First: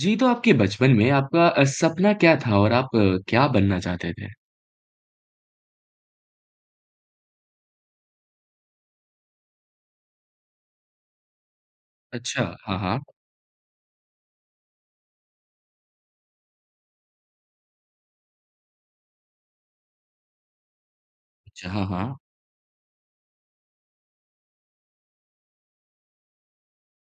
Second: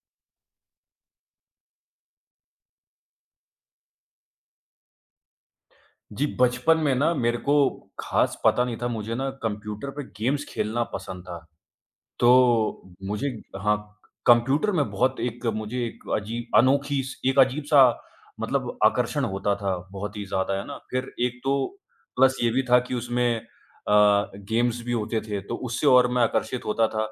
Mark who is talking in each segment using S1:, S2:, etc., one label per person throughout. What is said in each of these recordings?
S1: जी, तो आपके बचपन में आपका अ, सपना क्या था और आप क्या बनना चाहते थे?
S2: जी, बचपन में ना मेरे को खास पता नहीं था, मुझे ना कंप्यूटर पे गेम्स खेलना पसंद था।
S1: अच्छा, हाँ,
S2: तो
S1: हाँ।
S2: मुझे हाँ, कंप्यूटर में बहुत एक मुझे एक अजीब अनोखी स एक अजीब सा मतलब आकर्षण होता था बहुत ही ज़्यादा, है ना? फिर एक तो
S1: अच्छा, हाँ, हाँ।
S2: प्लस ये भी था कि उसमें अ, गेम्स भी होते थे, तो उससे और मैं आकर्षित होता था।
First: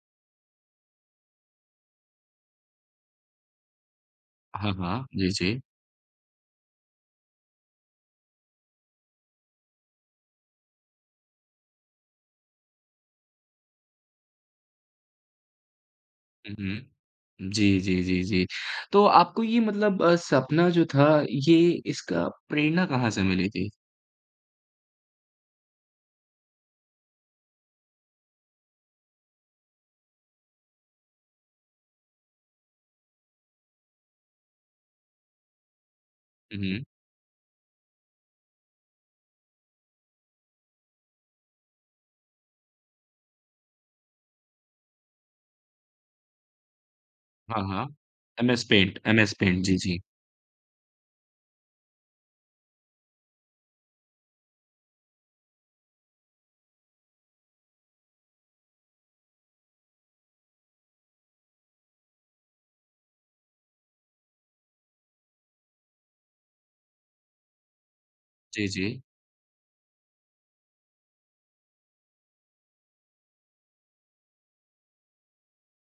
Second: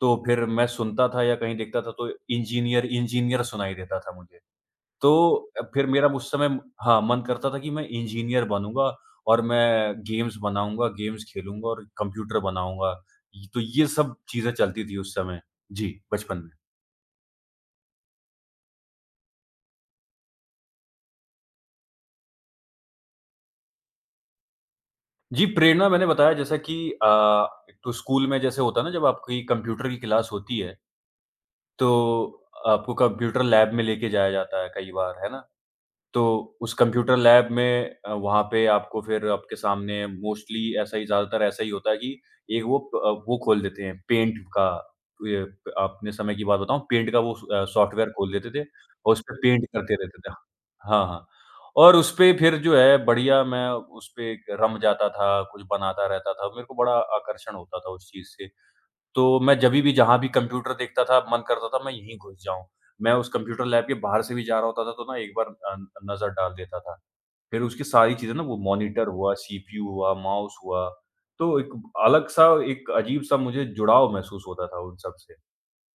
S2: तो फिर मैं सुनता था या कहीं देखता था तो इंजीनियर इंजीनियर सुनाई देता था मुझे,
S1: हाँ, हाँ, जी,
S2: तो
S1: जी।
S2: अ, फिर मेरा मु उस समय हाँ, मन करता था कि मैं इंजीनियर बनूँगा और मैं गेम्स बनाऊँगा, गेम्स खेलूँगा और कंप्यूटर बनाऊँगा, ये तो ये सब चीज़ें चलती थी उस समय, जी, बचपन में।
S1: हुँ, हुँ, जी, जी, जी, जी, तो आपको ये मतलब अ, सपना जो था, ये इसका प्रेरणा कहाँ से मिली थी?
S2: जी, प्रेरणा मैंने बताया जैसा कि अ, एक तो स्कूल में जैसे होता है ना, जब आपकी कंप्यूटर की क्लास होती है तो, आपको कंप्यूटर लैब में लेके जाया जाता है कई बार, है ना? तो
S1: हुँ,
S2: उस
S1: हुँ।
S2: कंप्यूटर लैब में अ, वहाँ पे आपको फिर आपके सामने मोस्टली ऐसा ही ज़्यादातर ऐसा ही होता है कि, एक वो अ, वो खोल देते हैं पेंट का, ये अपने समय की बात बताऊँ पेंट का वो
S1: हाँ,
S2: स
S1: हाँ।
S2: सॉफ्टवेयर खोल देते
S1: एमएस
S2: थे
S1: पेंट
S2: और उस
S1: एमएस
S2: पे
S1: पेंट,
S2: पेंट
S1: जी,
S2: करते
S1: जी।
S2: रहते थे। हाँ, हाँ, और उस पे फिर जो है बढ़िया मैं उस पे एक रम जाता था, कुछ बनाता रहता था, मेरे को बड़ा आकर्षण होता था उस चीज़ से। तो मैं जभी भी जहाँ भी कंप्यूटर देखता था, मन करता था मैं यहीं घुस जाऊँ, मैं उस कंप्यूटर लैब के बाहर से भी जा रहा होता था तो ना, एक बार अ अ, नज़र डाल देता था, फिर उसकी सारी चीज़ें ना वो
S1: जी, जी।
S2: मॉनिटर हुआ, सीपीयू हुआ, माउस हुआ, तो एक अलग सा, एक अजीब सा मुझे जुड़ाव महसूस होता था उन सब से।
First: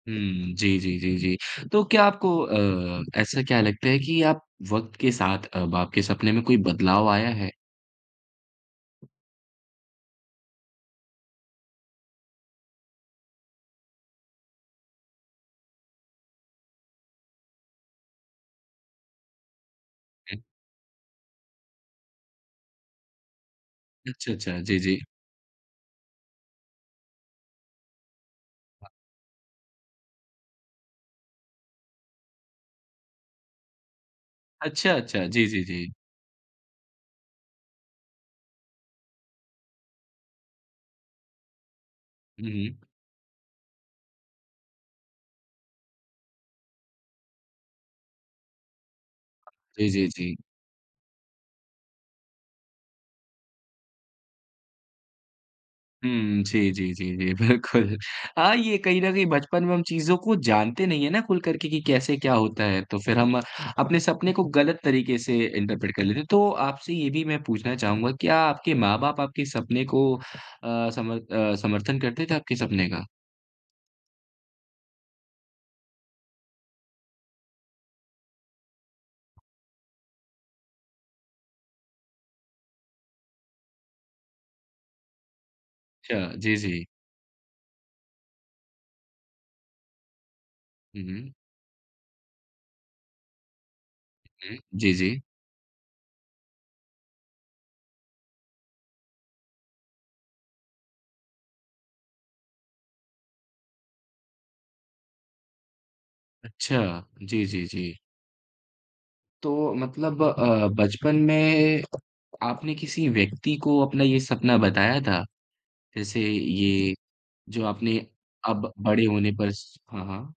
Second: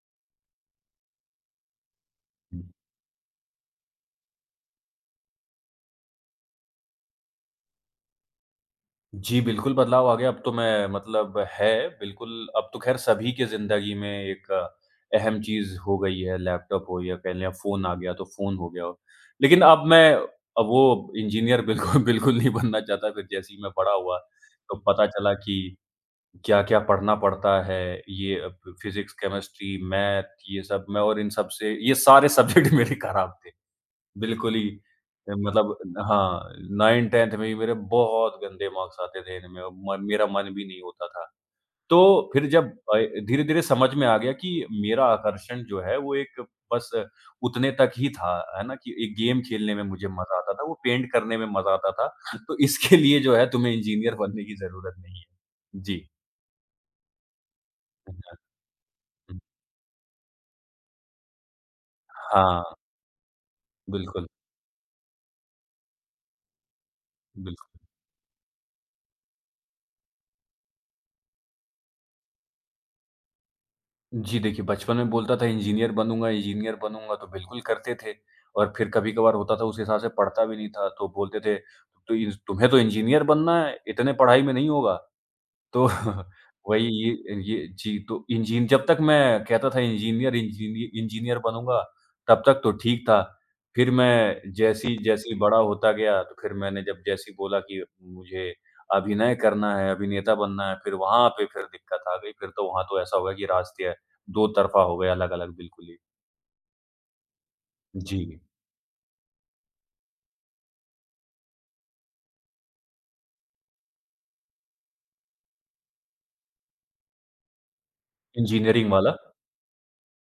S1: हुँ, जी, जी, जी, जी। तो क्या आपको अ, ऐसा क्या लगता है कि आप वक़्त के साथ अब आपके सपने में कोई बदलाव आया है?
S2: जी, बिल्कुल, बदलाव आ गया। अब तो मैं मतलब है, बिल्कुल, अब तो खैर सभी के ज़िंदगी में एक अहम चीज़ हो गई है, लैपटॉप हो या कह लें अब फ़ोन आ गया तो फ़ोन हो गया हो। लेकिन अब मैं
S1: हुँ।
S2: अब वो इंजीनियर बिल्कुल बिल्कुल नहीं बनना चाहता। फिर जैसे ही मैं बड़ा हुआ,
S1: अच्छा, अच्छा।
S2: तो
S1: जी, जी।
S2: पता चला कि क्या-क्या पढ़ना पड़ता है। ये अ, फ फिज़िक्स, केमिस्ट्री, मैथ, ये सब, मैं और इन सब से ये सारे सब्जेक्ट मेरे खराब थे बिल्कुल ही
S1: अच्छा, अच्छा।
S2: अ,
S1: जी, जी,
S2: मतलब
S1: जी।
S2: न हाँ 9, 10th में ही मेरे बहुत गंदे मार्क्स आते थे इनमें और मन मेरा मन भी नहीं होता था। तो फिर
S1: हुँ,
S2: जब
S1: हुँ।
S2: अय धीरे-धीरे समझ में आ गया कि मेरा आकर्षण जो है वो एक बस उतने तक ही था, है ना, कि एक गेम खेलने में
S1: जी, जी,
S2: मुझे
S1: जी।
S2: मज़ा आता था, वो पेंट करने में मज़ा आता था। तो इसके लिए जो है तुम्हें इंजीनियर बनने की ज़रूरत नहीं है। जी।
S1: हुँ। जी, जी, जी, जी, बिल्कुल।
S2: अच्छा।
S1: हाँ, ये कहीं न कहीं
S2: हुँ।
S1: बचपन में हम चीज़ों को जानते नहीं है ना खुल करके कि कैसे क्या होता
S2: हाँ।
S1: है, तो फिर हम अपने
S2: बिल्कुल।
S1: सपने को गलत तरीके से इन्टरप्रेट कर लेते हैं। तो आपसे ये भी मैं
S2: बिल्क
S1: पूछना चाहूँगा, क्या आपके माँ-बाप आपके सपने को अ, सम अ, समर्थन करते थे आपके सपने का?
S2: जी, देखिए, बचपन में बोलता था इंजीनियर बनूँगा, इंजीनियर बनूँगा तो बिल्कुल करते थे और फिर कभी-कभार होता था उस हिसाब से पढ़ता भी नहीं था। तो बोलते थे तो इस "तुम्हें तो इंजीनियर बनना है, इतने पढ़ाई में नहीं होगा।" तो
S1: चा जी, जी।
S2: वही ये ये जी, तो इंजीन जब तक मैं कहता था इंजीनियर, इंजीनि
S1: हुँ, हुँ।
S2: इंजीनियर बनूँगा, तब तक तो ठीक था। फिर मैं
S1: हुँ, जी,
S2: जैसी
S1: जी।
S2: जैसे बड़ा होता गया तो फिर मैंने जब जैसे ही बोला कि मुझे अभिनय करना है, अभिनेता बनना है फिर वहाँ पे फिर दिक्कत आ गई। फिर तो वहाँ तो ऐसा हो गया कि रास्ते दोतरफ़ा हो गए अलग-अलग बिल्कुल ही।
S1: अच्छा, जी, जी, जी।
S2: जी।
S1: तो मतलब अ, बचपन में आपने किसी व्यक्ति को अपना ये सपना बताया था? जैसे ये जो आपने अब
S2: इंजीनियरिंग
S1: बड़े
S2: वाला।
S1: होने पर श हाँ, हाँ।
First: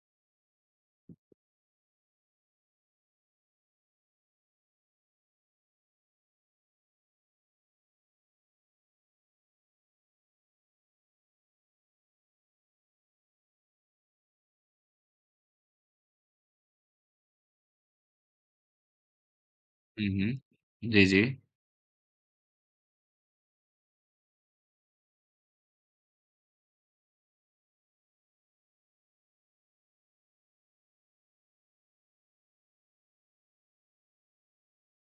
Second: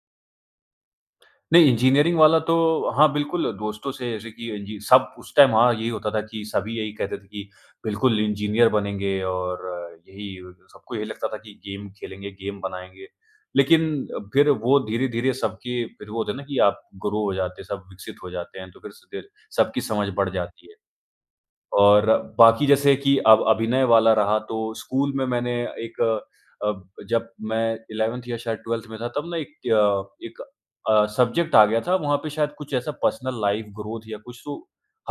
S2: नहीं इंजीनियरिंग वाला तो हाँ, बिल्कुल। दोस्तों से जैसे कि इंजी सब उस टाइम हाँ, यही होता था कि सभी यही कहते थे कि बिल्कुल इंजीनियर बनेंगे और यही सबको यही लगता था कि गेम खेलेंगे, गेम बनाएँगे। लेकिन फिर वो धीरे-धीरे सबके फिर वो होता है ना कि आप ग्रो हो जाते हैं, सब विकसित हो जाते हैं तो फिर स क सब की समझ
S1: हुँ,
S2: बढ़
S1: हुँ,
S2: जाती है
S1: जी, जी।
S2: और बाकी जैसे कि अब अभिनय वाला रहा तो स्कूल में मैंने एक अ, जब मैं 11th या शायद 12th में था तब ना एक त्य एक अ, सब्जेक्ट आ गया था। वहाँ पे शायद कुछ ऐसा पर्सनल लाइफ़ ग्रोथ या कुछ तो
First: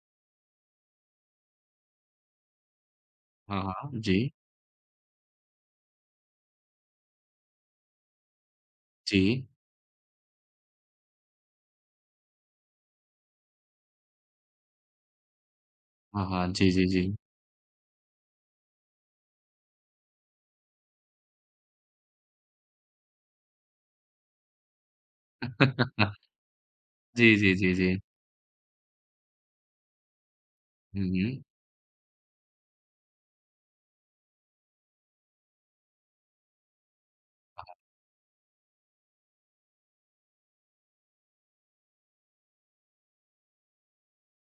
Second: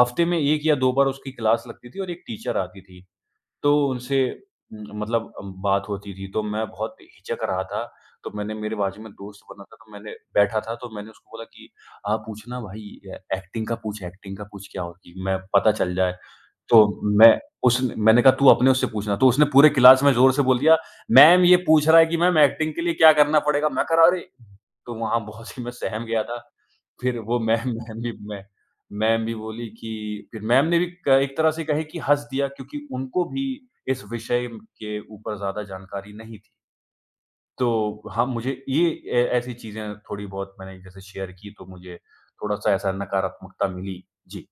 S2: हफ्ते में 1 या 2 बार उसकी क्लास लगती थी और एक टीचर आती थी।
S1: हाँ,
S2: तो
S1: हाँ,
S2: उनसे
S1: जी।
S2: उम, मतलब अम, बात होती थी तो मैं बहुत हिचक रहा था। तो मैंने मेरे बाजू में दोस्त
S1: जी।
S2: बना था तो मैंने बैठा था तो मैंने उसको बोला कि, "आप पूछना भाई ऐ ऐक्टिंग का पूछ ऐक्टिंग का पूछ क्या होती है। मैं पता चल जाए।"
S1: हाँ, हाँ, जी, जी,
S2: तो
S1: जी।
S2: मैं उसने मैंने कहा, "तू अपने उससे पूछना।" तो उसने पूरे क्लास में ज़ोर से बोल दिया, "मैम ये पूछ रहा है कि मैम ऐक्टिंग के लिए क्या करना पड़ेगा?" मैं कहा अरे! तो वहाँ बहुत से मैं सहम गया था। फिर
S1: जी,
S2: वो
S1: जी,
S2: मैम
S1: जी, जी।
S2: मैम भी मै मैम भी बोली कि फिर मैम ने भी
S1: हुँ,
S2: क एक
S1: हुँ।
S2: तरह से कहें कि हँस दिया क्योंकि उनको भी इस विषय के ऊपर ज़्यादा जानकारी नहीं थी।
S1: अ, हाँ।
S2: तो, हाँ, मुझे ये अ, ऐसी चीज़ें थोड़ी बहुत मैंने जैसे शेयर की, तो मुझे थोड़ा-सा ऐसा नकारात्मकता मिली। जी।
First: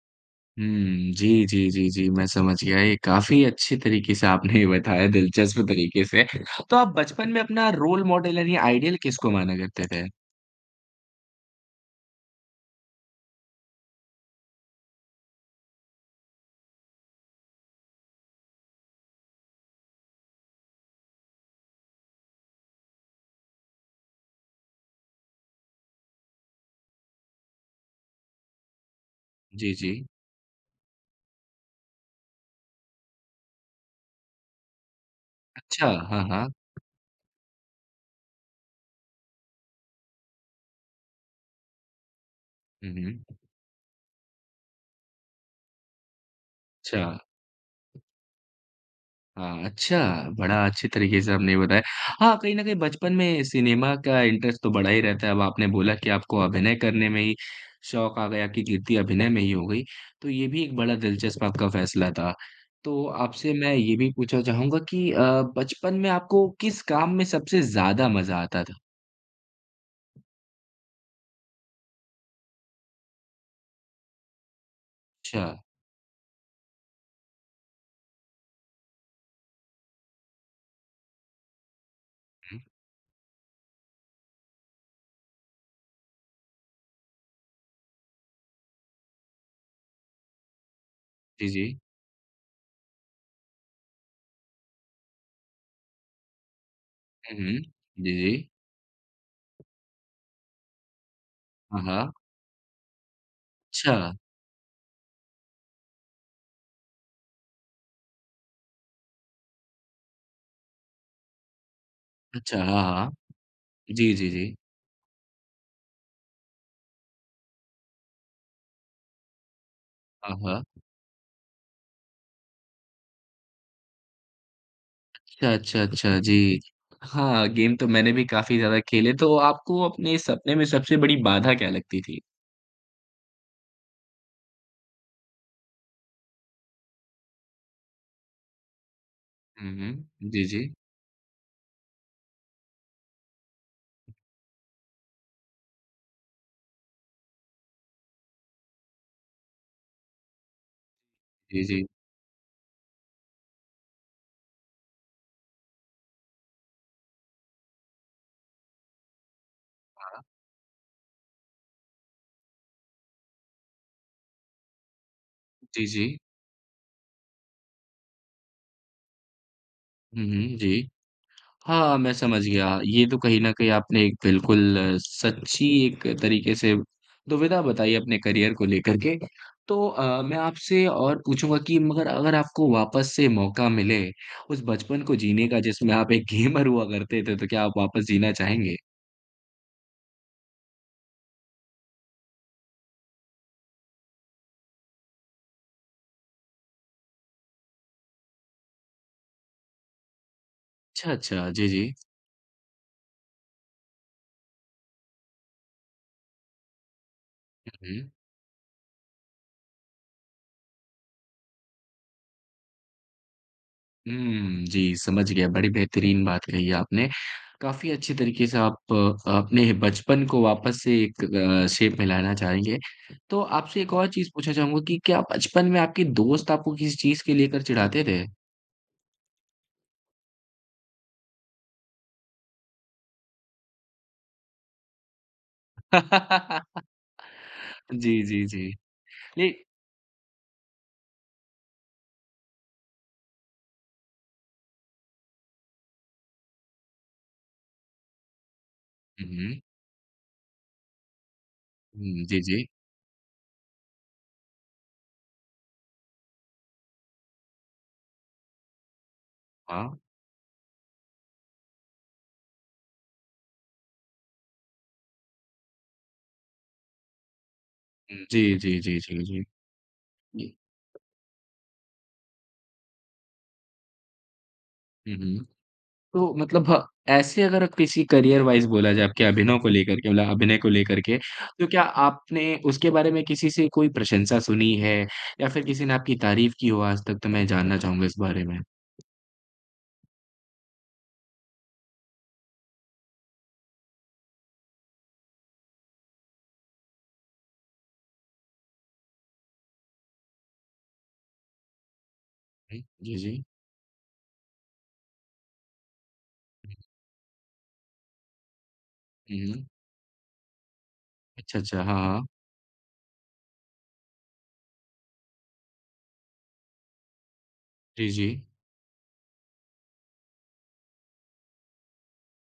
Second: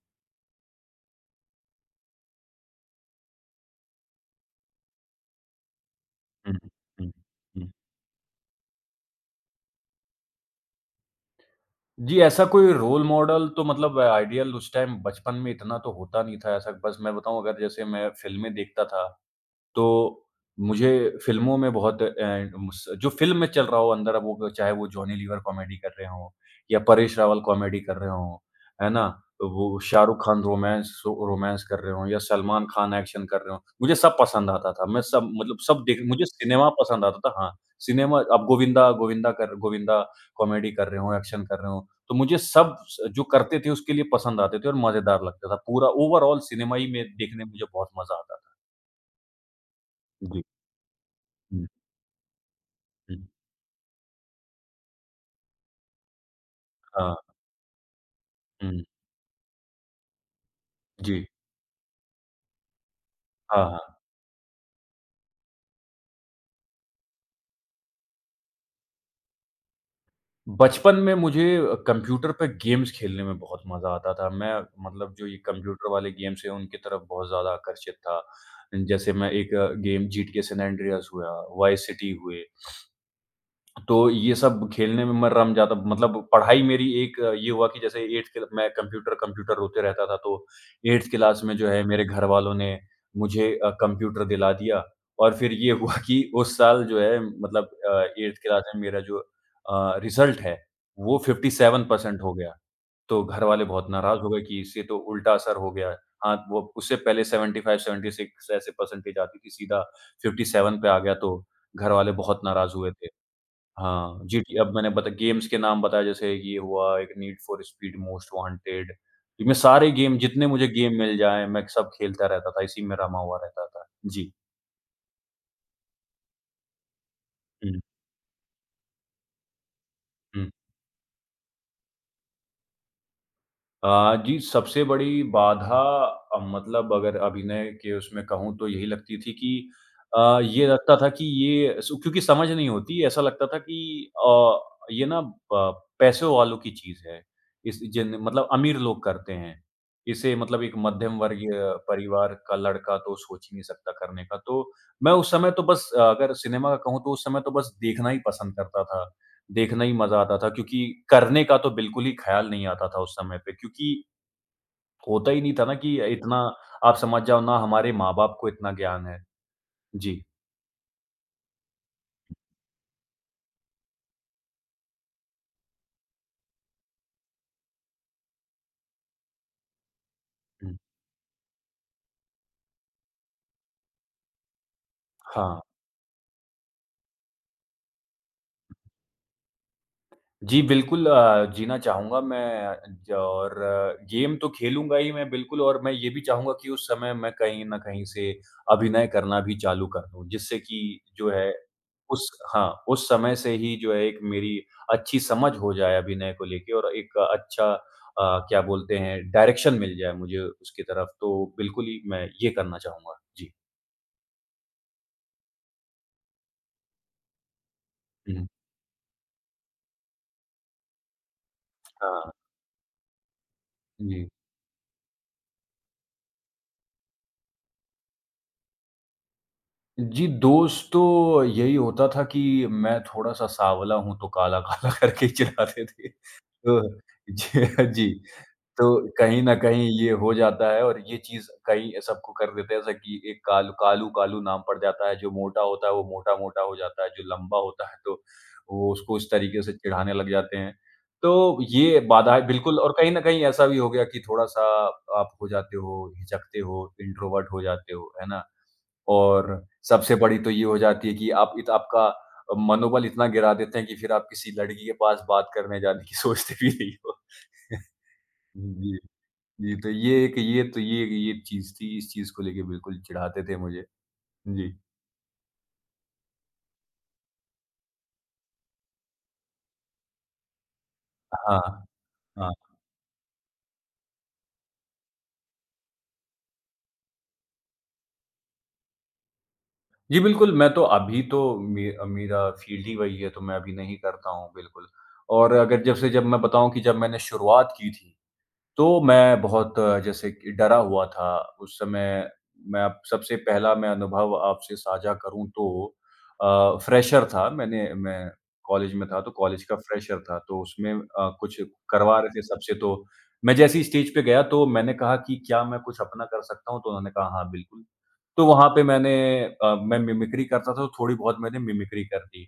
S1: हुँ। जी, जी, जी, जी मैं समझ गया। ये काफ़ी अच्छे तरीक़े से आपने ये बताया दिलचस्प तरीक़े से।
S2: हुँ,
S1: तो आप
S2: हुँ,
S1: बचपन में अपना
S2: हुँ।
S1: रोल मॉडल यानी आइडियल किसको माना करते थे?
S2: जी, ऐसा कोई रोल मॉडल तो मतलब आइडियल उस टाइम बचपन में इतना तो होता नहीं था ऐसा, बस मैं बताऊँ अगर जैसे मैं फ़िल्में देखता था, तो मुझे फ़िल्मों में बहुत अ, इन उस जो फ़िल्म में चल रहा हो अंदर अब वो चाहे वो जॉनी लीवर कॉमेडी कर रहे हों या परेश रावल कॉमेडी कर रहे हों। है ना? तो
S1: जी,
S2: वो शाह
S1: जी।
S2: रुख खान रोमांस, स रोमांस कर रहे हों या सलमान खान एक्शन कर रहे हों, मुझे सब पसंद आता था। मैं सब मतलब सब
S1: अच्छा,
S2: देख
S1: हाँ,
S2: मुझे
S1: हाँ।
S2: सिनेमा पसंद आता था हाँ, सिनेमा अब गोविंदा गोविंदा कर गोविंदा कॉमेडी कर रहे हों, एक्शन कर रहे हों, तो मुझे सब
S1: हुँ,
S2: स जो
S1: हुँ।
S2: करते थे उसके लिए पसंद आते थे और मज़ेदार लगता था। पूरा ओवरआल सिनेमा ही में
S1: अच्छा।
S2: देखने में मुझे बहुत मज़ा आता था।
S1: हाँ, अच्छा,
S2: जी।
S1: बड़ा अच्छे तरीक़े से आपने ये
S2: हुँ।
S1: बताया। हाँ, कहीं न कहीं बचपन
S2: हुँ।
S1: में सिनेमा का इंटरेस्ट तो बड़ा ही रहता है, अब आपने बोला कि आपको अभिनय करने
S2: हाँ।
S1: में ही शौक़ आ गया, कि
S2: हुँ, हुँ।
S1: कीर्ति अभिनय में ही हो गई, तो ये भी एक बड़ा
S2: जी।
S1: दिलचस्प आपका फ़ैसला था। तो आपसे
S2: हाँ,
S1: मैं
S2: हाँ।
S1: ये भी पूछना चाहूँगा कि अ, बचपन में आपको किस काम में सबसे ज़्यादा मज़ा आता था?
S2: बचपन में मुझे अ, कंप्यूटर पे गेम्स खेलने में बहुत मज़ा आता था। मैं मतलब जो ये
S1: अच्छा।
S2: कंप्यूटर वाले गेम्स हैं, उनकी तरफ बहुत ज़्यादा आकर्षित था। जैसे मैं एक अ, गेम जीटीए सैन एंड्रीआस हुआ, वाईस सिटी हुए।
S1: हुँ।
S2: तो ये सब खेलने में मैं रम जाता मतलब पढ़ाई मेरी एक अ, ये हुआ कि जैसे 8th क्ल मैं कंप्यूटर-कंप्यूटर रोते रहता था, तो 8th क्लास
S1: जी,
S2: में जो
S1: जी।
S2: है मेरे घर वालों ने मुझे अ, कंप्यूटर दिला दिया। और फिर ये हुआ कि उस साल जो है
S1: हुँ, हुँ।
S2: मतलब अ,
S1: जी,
S2: 8th
S1: जी।
S2: क्लास में मेरा जो अ, रिज़ल्ट है, वो फिफ्टी
S1: हाँ,
S2: सेवन
S1: हाँ।
S2: परसेंट हो गया। तो घरवाले बहुत
S1: अच्छा।
S2: नाराज़ हो गए कि इससे तो उल्टा असर हो गया है। हाँ, वो उससे पहले 75-76 ऐसे परसेंटेज आती थी, सीधा 57 पे आ गया, तो घरवाले बहुत
S1: अच्छा,
S2: नाराज़
S1: हाँ,
S2: हुए थे।
S1: हाँ। जी,
S2: हाँ,
S1: जी, जी।
S2: जीटीए अब मैंने बता गेम्स के नाम बताए, जैसे ये हुआ एक, need for speed most wanted. इ मैं सारे गेम,
S1: हाँ,
S2: जितने
S1: हाँ।
S2: मुझे गेम मिल जाएँ, मैं सब खेलता रहता था। इसी में रमा हुआ रहता था। जी।
S1: अच्छा, अच्छा, अच्छा, जी। हाँ, गेम
S2: हुँ।
S1: तो मैंने भी काफ़ी ज़्यादा खेले। तो आपको अपने
S2: हुँ।
S1: सपने में सबसे बड़ी बाधा क्या लगती थी?
S2: अ, जी, सबसे बड़ी बाधा अ, मतलब अगर अभिनय के उसमें कहूँ तो यही लगती थी कि
S1: हुँ, हुँ।
S2: अ,
S1: जी,
S2: ये
S1: जी।
S2: लगता था कि ये सु क्योंकि समझ नहीं होती, ऐसा लगता था कि अ, ये ना प पैसों वालों की चीज़ है। इस जेन मतलब अमीर लोग करते हैं, इसे मतलब एक मध्यमवर्गीय
S1: जी, जी।
S2: परिवार का लड़का तो सोच ही नहीं सकता करने का, तो मैं उस समय तो बस अगर सिनेमा का कहूँ, तो उस समय तो बस देखना ही पसंद करता था। देखना ही
S1: हाँ,
S2: मज़ा
S1: हाँ।
S2: आता था, क्योंकि करने का तो बिल्कुल ही ख्याल नहीं आता था उस समय पे, क्योंकि होता ही नहीं था ना
S1: जी,
S2: कि अ,
S1: जी।
S2: इतना आप समझ जाओ ना हमारे माँ-बाप को इतना ज्ञान है। जी।
S1: हुँ, हुँ, जी। हाँ, मैं समझ गया, ये तो कहीं न कहीं आपने एक बिल्कुल सच्ची एक तरीके से दुविधा बताई अपने करियर को लेकर के। तो अ, मैं
S2: हुँ।
S1: आपसे और पूछूँगा कि मगर अगर आपको वापस से मौका मिले, उस बचपन को जीने का
S2: हाँ।
S1: जिसमें आप एक गेमर हुआ करते थे, तो क्या आप वापस जीना चाहेंगे?
S2: जी, बिल्कुल अ, जीना चाहूँगा मैं ज और गेम तो खेलूँगा ही मैं बिल्कुल और मैं ये भी चाहूँगा कि उस समय मैं कहीं न कहीं से अभिनय करना भी चालू कर दूँ। जिससे कि
S1: अच्छा,
S2: जो है
S1: अच्छा। जी, जी।
S2: उस हाँ, उस समय से ही जो है एक मेरी अच्छी समझ हो जाए अभिनय को लेके और एक अच्छा
S1: हुँ, हुँ।
S2: अ, क्या बोलते हैं डायरेक्शन मिल जाए मुझे उसकी तरफ, तो बिल्कुल ही मैं ये करना चाहूँगा। जी।
S1: हुँ, जी। समझ गया, बड़ी बेहतरीन बात कही आपने। काफ़ी अच्छे
S2: हुँ।
S1: तरीके से आप अपने बचपन को वापस से एक अ, शेप में
S2: हाँ।
S1: लाना चाहेंगे। तो आपसे एक और
S2: जी।
S1: चीज़ पूछना चाहूँगा कि क्या बचपन में आपके दोस्त आपको किसी चीज़ के लेकर चिढ़ाते थे?
S2: जी, दोस्त तो यही होता था कि मैं थोड़ा-सा साँवला हूँ, तो काला-काला करके ही चिढ़ाते थे, तो ज जी।
S1: जी, जी, जी।
S2: तो कहीं
S1: नहीं
S2: न कहीं ये हो जाता है और ये चीज़ कहीं सबको कर देते हैं, ऐसा कि एक कालू कालू कालू नाम पड़ जाता है, जो मोटा होता है वो मोटा-मोटा हो जाता है, जो लंबा होता है तो वो उसको
S1: हुँ,
S2: इस
S1: हुँ।
S2: तरीके से चिढ़ाने लग जाते हैं। तो ये
S1: हुँ, जी,
S2: बाधाएँ
S1: जी।
S2: बिल्कुल और कहीं न कहीं ऐसा भी हो गया कि थोड़ा-सा आप हो जाते हो, हिचकते हो, इंट्रोवर्ट हो जाते हो, है ना? और
S1: हाँ।
S2: सबसे बड़ी तो ये हो जाती है कि आप इत आपका अ, मनोबल इतना गिरा देते हैं कि फिर आप किसी लड़की के पास बात करने जाने की सोचते भी नहीं हो।
S1: हुँ, जी, जी,
S2: जी।
S1: जी, जी, जी।
S2: जी, तो ये एक
S1: जी।
S2: ये तो ये ये एक चीज़ थी, इस चीज़ को लेके बिल्कुल चिढ़ाते थे मुझे। हुँ, जी।
S1: हुँ, हुँ। तो मतलब हाँ ऐसे अगर अब किसी करियर वाइज़ बोला जाए आपके अभिनव को लेकर के मतलब अभिनय को लेकर के,
S2: अ,
S1: तो क्या
S2: हाँ। हाँ।
S1: आपने उसके बारे में किसी से कोई प्रशंसा सुनी है? या फ़िर किसी ने आपकी तारीफ़ की हो आज तक तो मैं जानना चाहूँगा इस बारे में?
S2: जी बिल्कुल। मैं तो अभी तो मे मेरा फ़ील्ड ही वही है तो मैं अभी नहीं करता हूँ बिल्कुल। और अगर जैसे जब मैं बताऊँ कि जब मैंने शुरुआत की थी, तो मैं बहुत जैसे कि डरा हुआ था। उस समय मैं
S1: जी।
S2: अब
S1: जी,
S2: सबसे
S1: जी।
S2: पहला मैं अनुभव आपसे साझा करूँ तो अ, फ्रेशर था, मैंने मैं कॉलेज में था, तो
S1: हुँ,
S2: कॉलेज
S1: हुँ।
S2: का फ्रेशर था। तो उसमें अ,
S1: अच्छा,
S2: कुछ
S1: अच्छा। हाँ,
S2: करवा
S1: हाँ।
S2: रहे थे सबसे तो मैं जैसे ही स्टेज पे गया तो मैंने कहा कि, "क्या मैं कुछ अपना कर सकता हूँ?" तो उन्होंने कहा। "हाँ, बिल्कुल।"
S1: जी, जी।
S2: तो वहाँ पे मैंने अ, मैं मिमिक्री करता था तो थोड़ी बहुत मैंने मिमिक्री कर दी।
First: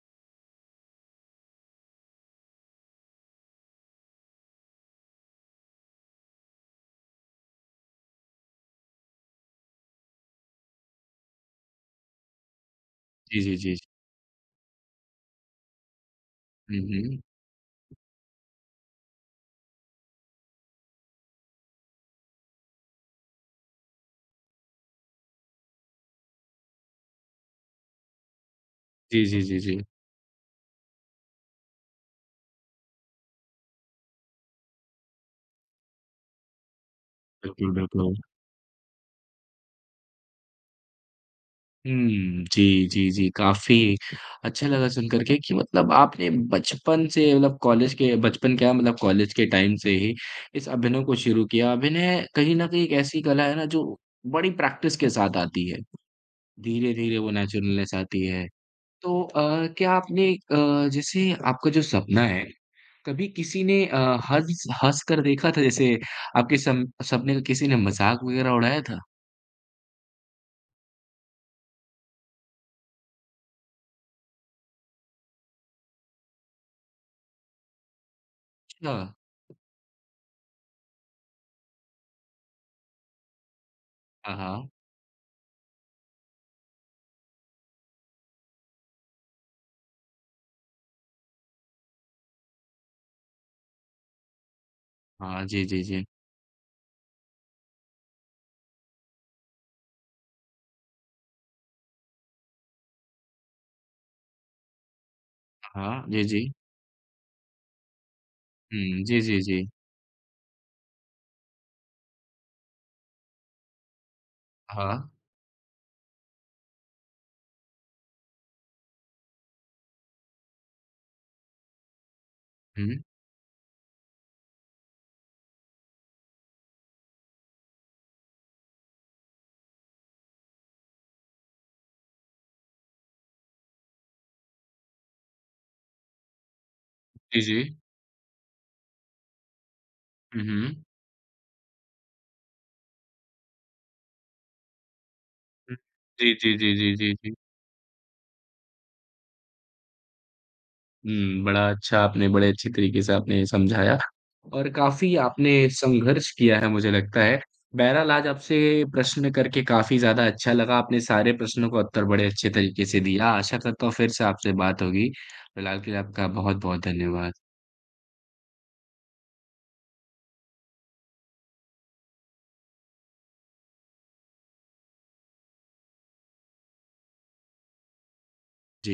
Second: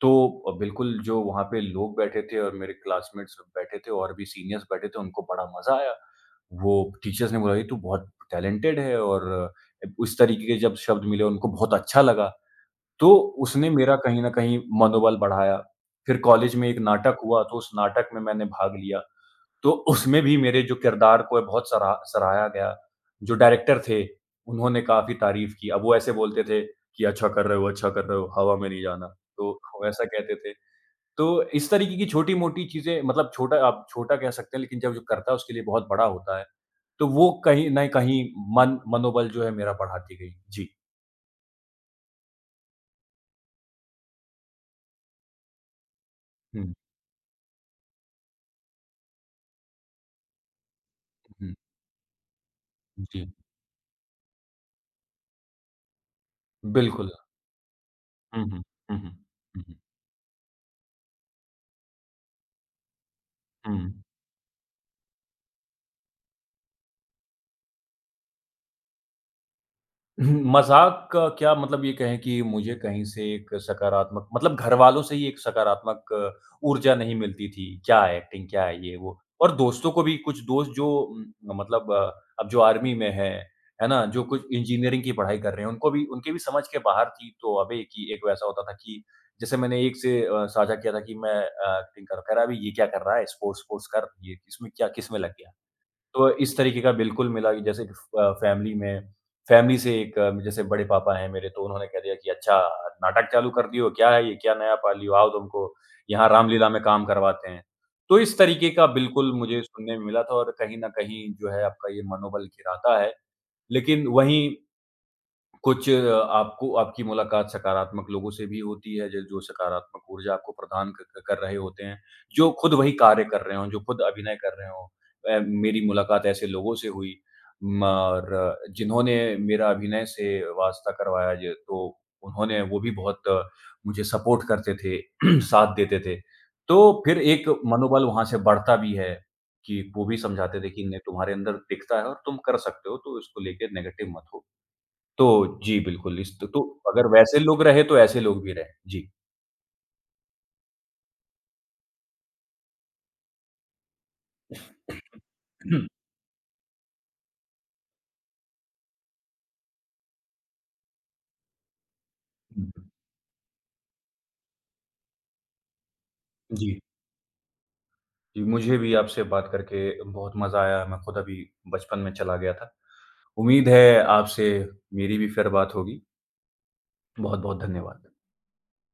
S2: तो अ, बिल्कुल जो वहाँ पे लोग बैठे थे और मेरे क्लास्मेट्स सब बैठे थे और भी सिनियरर्स बैठे थे, उनको बड़ा मज़ा आया। वो टीचर्स ने बोला कि, "तू बहुत टैलेंटेड है।" और उस तरीक़े के जब शब्द मिले उनको बहुत अच्छा लगा। तो
S1: जी, जी,
S2: उसने
S1: जी।
S2: मेरा कहीं न कहीं मनोबल बढ़ाया फ़िर कॉलेज में एक
S1: हुँ,
S2: नाटक
S1: हुँ।
S2: हुआ तो उस नाटक में मैंने भाग लिया। तो उसमें भी मेरे जो किरदार को बहुत सरा सराहा गया। जो डायरेक्टर थे उन्होंने काफ़ी तारीफ़ की अब वो ऐसे बोलते थे कि, "अच्छा कर रहे हो अच्छा कर रहे हो।" हवा में नहीं जाना।
S1: जी, जी,
S2: तो
S1: जी,
S2: वो
S1: जी।
S2: ऐसा कहते थे तो इस तरीक़े की छोटी-मोटी चीज़ें मतलब छोटा आप छोटा कह सकते हैं लेक़िन जब जो करता है उसके लिए बहुत बड़ा होता है। तो वो कहीं
S1: बिल्कुल,
S2: न
S1: बिल्कुल।
S2: कहीं मन मनोबल जो है मेरा बढ़ाती गई। जी।
S1: हुँ, जी, जी, जी। काफ़ी अच्छा लगा सुनकर के कि मतलब आपने
S2: हुँ।
S1: बचपन से मतलब कॉलेज के बचपन क्या मतलब कॉलेज के टाइम से ही इस अभिनय को शुरू
S2: हुँ, हुँ।
S1: किया। अभिनय कहीं न कहीं एक ऐसी
S2: जी।
S1: कला है ना जो बड़ी प्रैक्टिस के साथ आती है।
S2: बिल्कुल।
S1: धीरे-धीरे वो नैचुरलनेस आती
S2: हुँ,
S1: है।
S2: हुँ। हुँ, हुँ।
S1: तो
S2: हुँ,
S1: अ,
S2: हुँ।
S1: क्या आपने क जैसे आपका जो सपना है कभी किसी ने अ,
S2: हुँ।
S1: हँस-हँस कर देखा था जैसे आपके सम सपने का किसी ने मज़ाक वगैरह उड़ाया था?
S2: हुँ, मज़ाक का क्या मतलब ये कहें कि मुझे कहीं से एक सकारात्मक मतलब घर वालों से ही एक सकारात्मक ऊर्जा नहीं मिलती थी। क्या है, एक्टिंग क्या है?
S1: अच्छा।
S2: ये वो। और दोस्तों को भी कुछ दोस्त जो म मतलब अ, अब जो आर्मी में है, है ना जो
S1: हाँ।
S2: कुछ
S1: हाँ।
S2: इंजीनियरिंग की पढ़ाई कर रहे हैं उनको भी उनके भी समझ के बाहर थी। तो अबे कि एक वैसा होता था कि जैसे मैंने एक से अ, साझा किया था कि, "मैं अ, एक्टिंग कर कह रहा अभी ये क्या कर रहा है स्पोर्ट्स -वोरट्स कर।" ये इसमें क्या, किसमें लग
S1: हाँ,
S2: गया।
S1: जी, जी, जी।
S2: तो इस तरीके का बिल्कुल मिला कि जैसे फ़ अ, फ़ैमिली में फ़ैमिली से एक जैसे बड़े पापा हैं मेरे तो उन्होंने कह दिया कि "अच्छा नाटक चालू कर दिए हो। क्या है ये? क्या नया पाल लिए हो? आओ तुमको
S1: हाँ, जी,
S2: यहाँ
S1: जी।
S2: रामलीला में काम करवाते हैं।" तो इस तरीके का
S1: हुँ, जी,
S2: बिल्कुल
S1: जी,
S2: मुझे
S1: जी।
S2: सुनने में मिला था और कहीं न कहीं जो है आपका ये मनोबल गिराता है। लेकिन वहीं,
S1: हाँ।
S2: कुछ आपको आपकी मुलाकात सकारात्मक लोगों से भी होती है ज जो सकारात्मक ऊर्जा आपको प्रदान क कर रहे होते हैं। जो खुद वही
S1: हुँ।
S2: कार्य कर रहे हों, जो खुद अभिनय कर रहे हों। अ, मेरी मुलाकात ऐसे लोगों से हुई म र जिन्होंने मेरा अभिनय से वास्ता करवाया ज तो उन्होंने वो भी बहुत मुझे सपोर्ट करते थे, साथ देते थे। तो फिर
S1: जी,
S2: एक
S1: जी।
S2: मनोबल वहाँ से बढ़ता भी है कि वो भी
S1: हुँ,
S2: समझाते थे
S1: हुँ।
S2: कि नहीं तुम्हारे अंदर दिखता है और तुम कर सकते हो तो इसको लेके नेगेटिव मत हो। तो
S1: हुँ।
S2: जी, बिल्कुल।
S1: जी,
S2: इस त
S1: जी,
S2: तो
S1: जी, जी,
S2: अगर
S1: जी, जी।
S2: वैसे लोग रहे, तो ऐसे लोग भी रहे। जी।
S1: हुँ। बड़ा अच्छा आपने, बड़े अच्छे तरीके से आपने समझाया। और काफ़ी आपने संघर्ष किया है मुझे लगता है। बहरहाल आज आपसे प्रश्न करके काफ़ी ज़्यादा अच्छा लगा, आपने सारे प्रश्नों का उत्तर बड़े अच्छे तरीके से दिया। आशा करता हूँ फिर से आपसे बात होगी। फिलहाल के लिए आपका
S2: जी।
S1: बहुत-बहुत धन्यवाद।
S2: जी, मुझे भी आपसे बात करके बहुत मज़ा आया। मैं खुद अभी बचपन में चला गया था। उम्मीद है आपसे मेरी भी फिर बात होगी। बहुत-बहुत धन्यवाद।
S1: जी।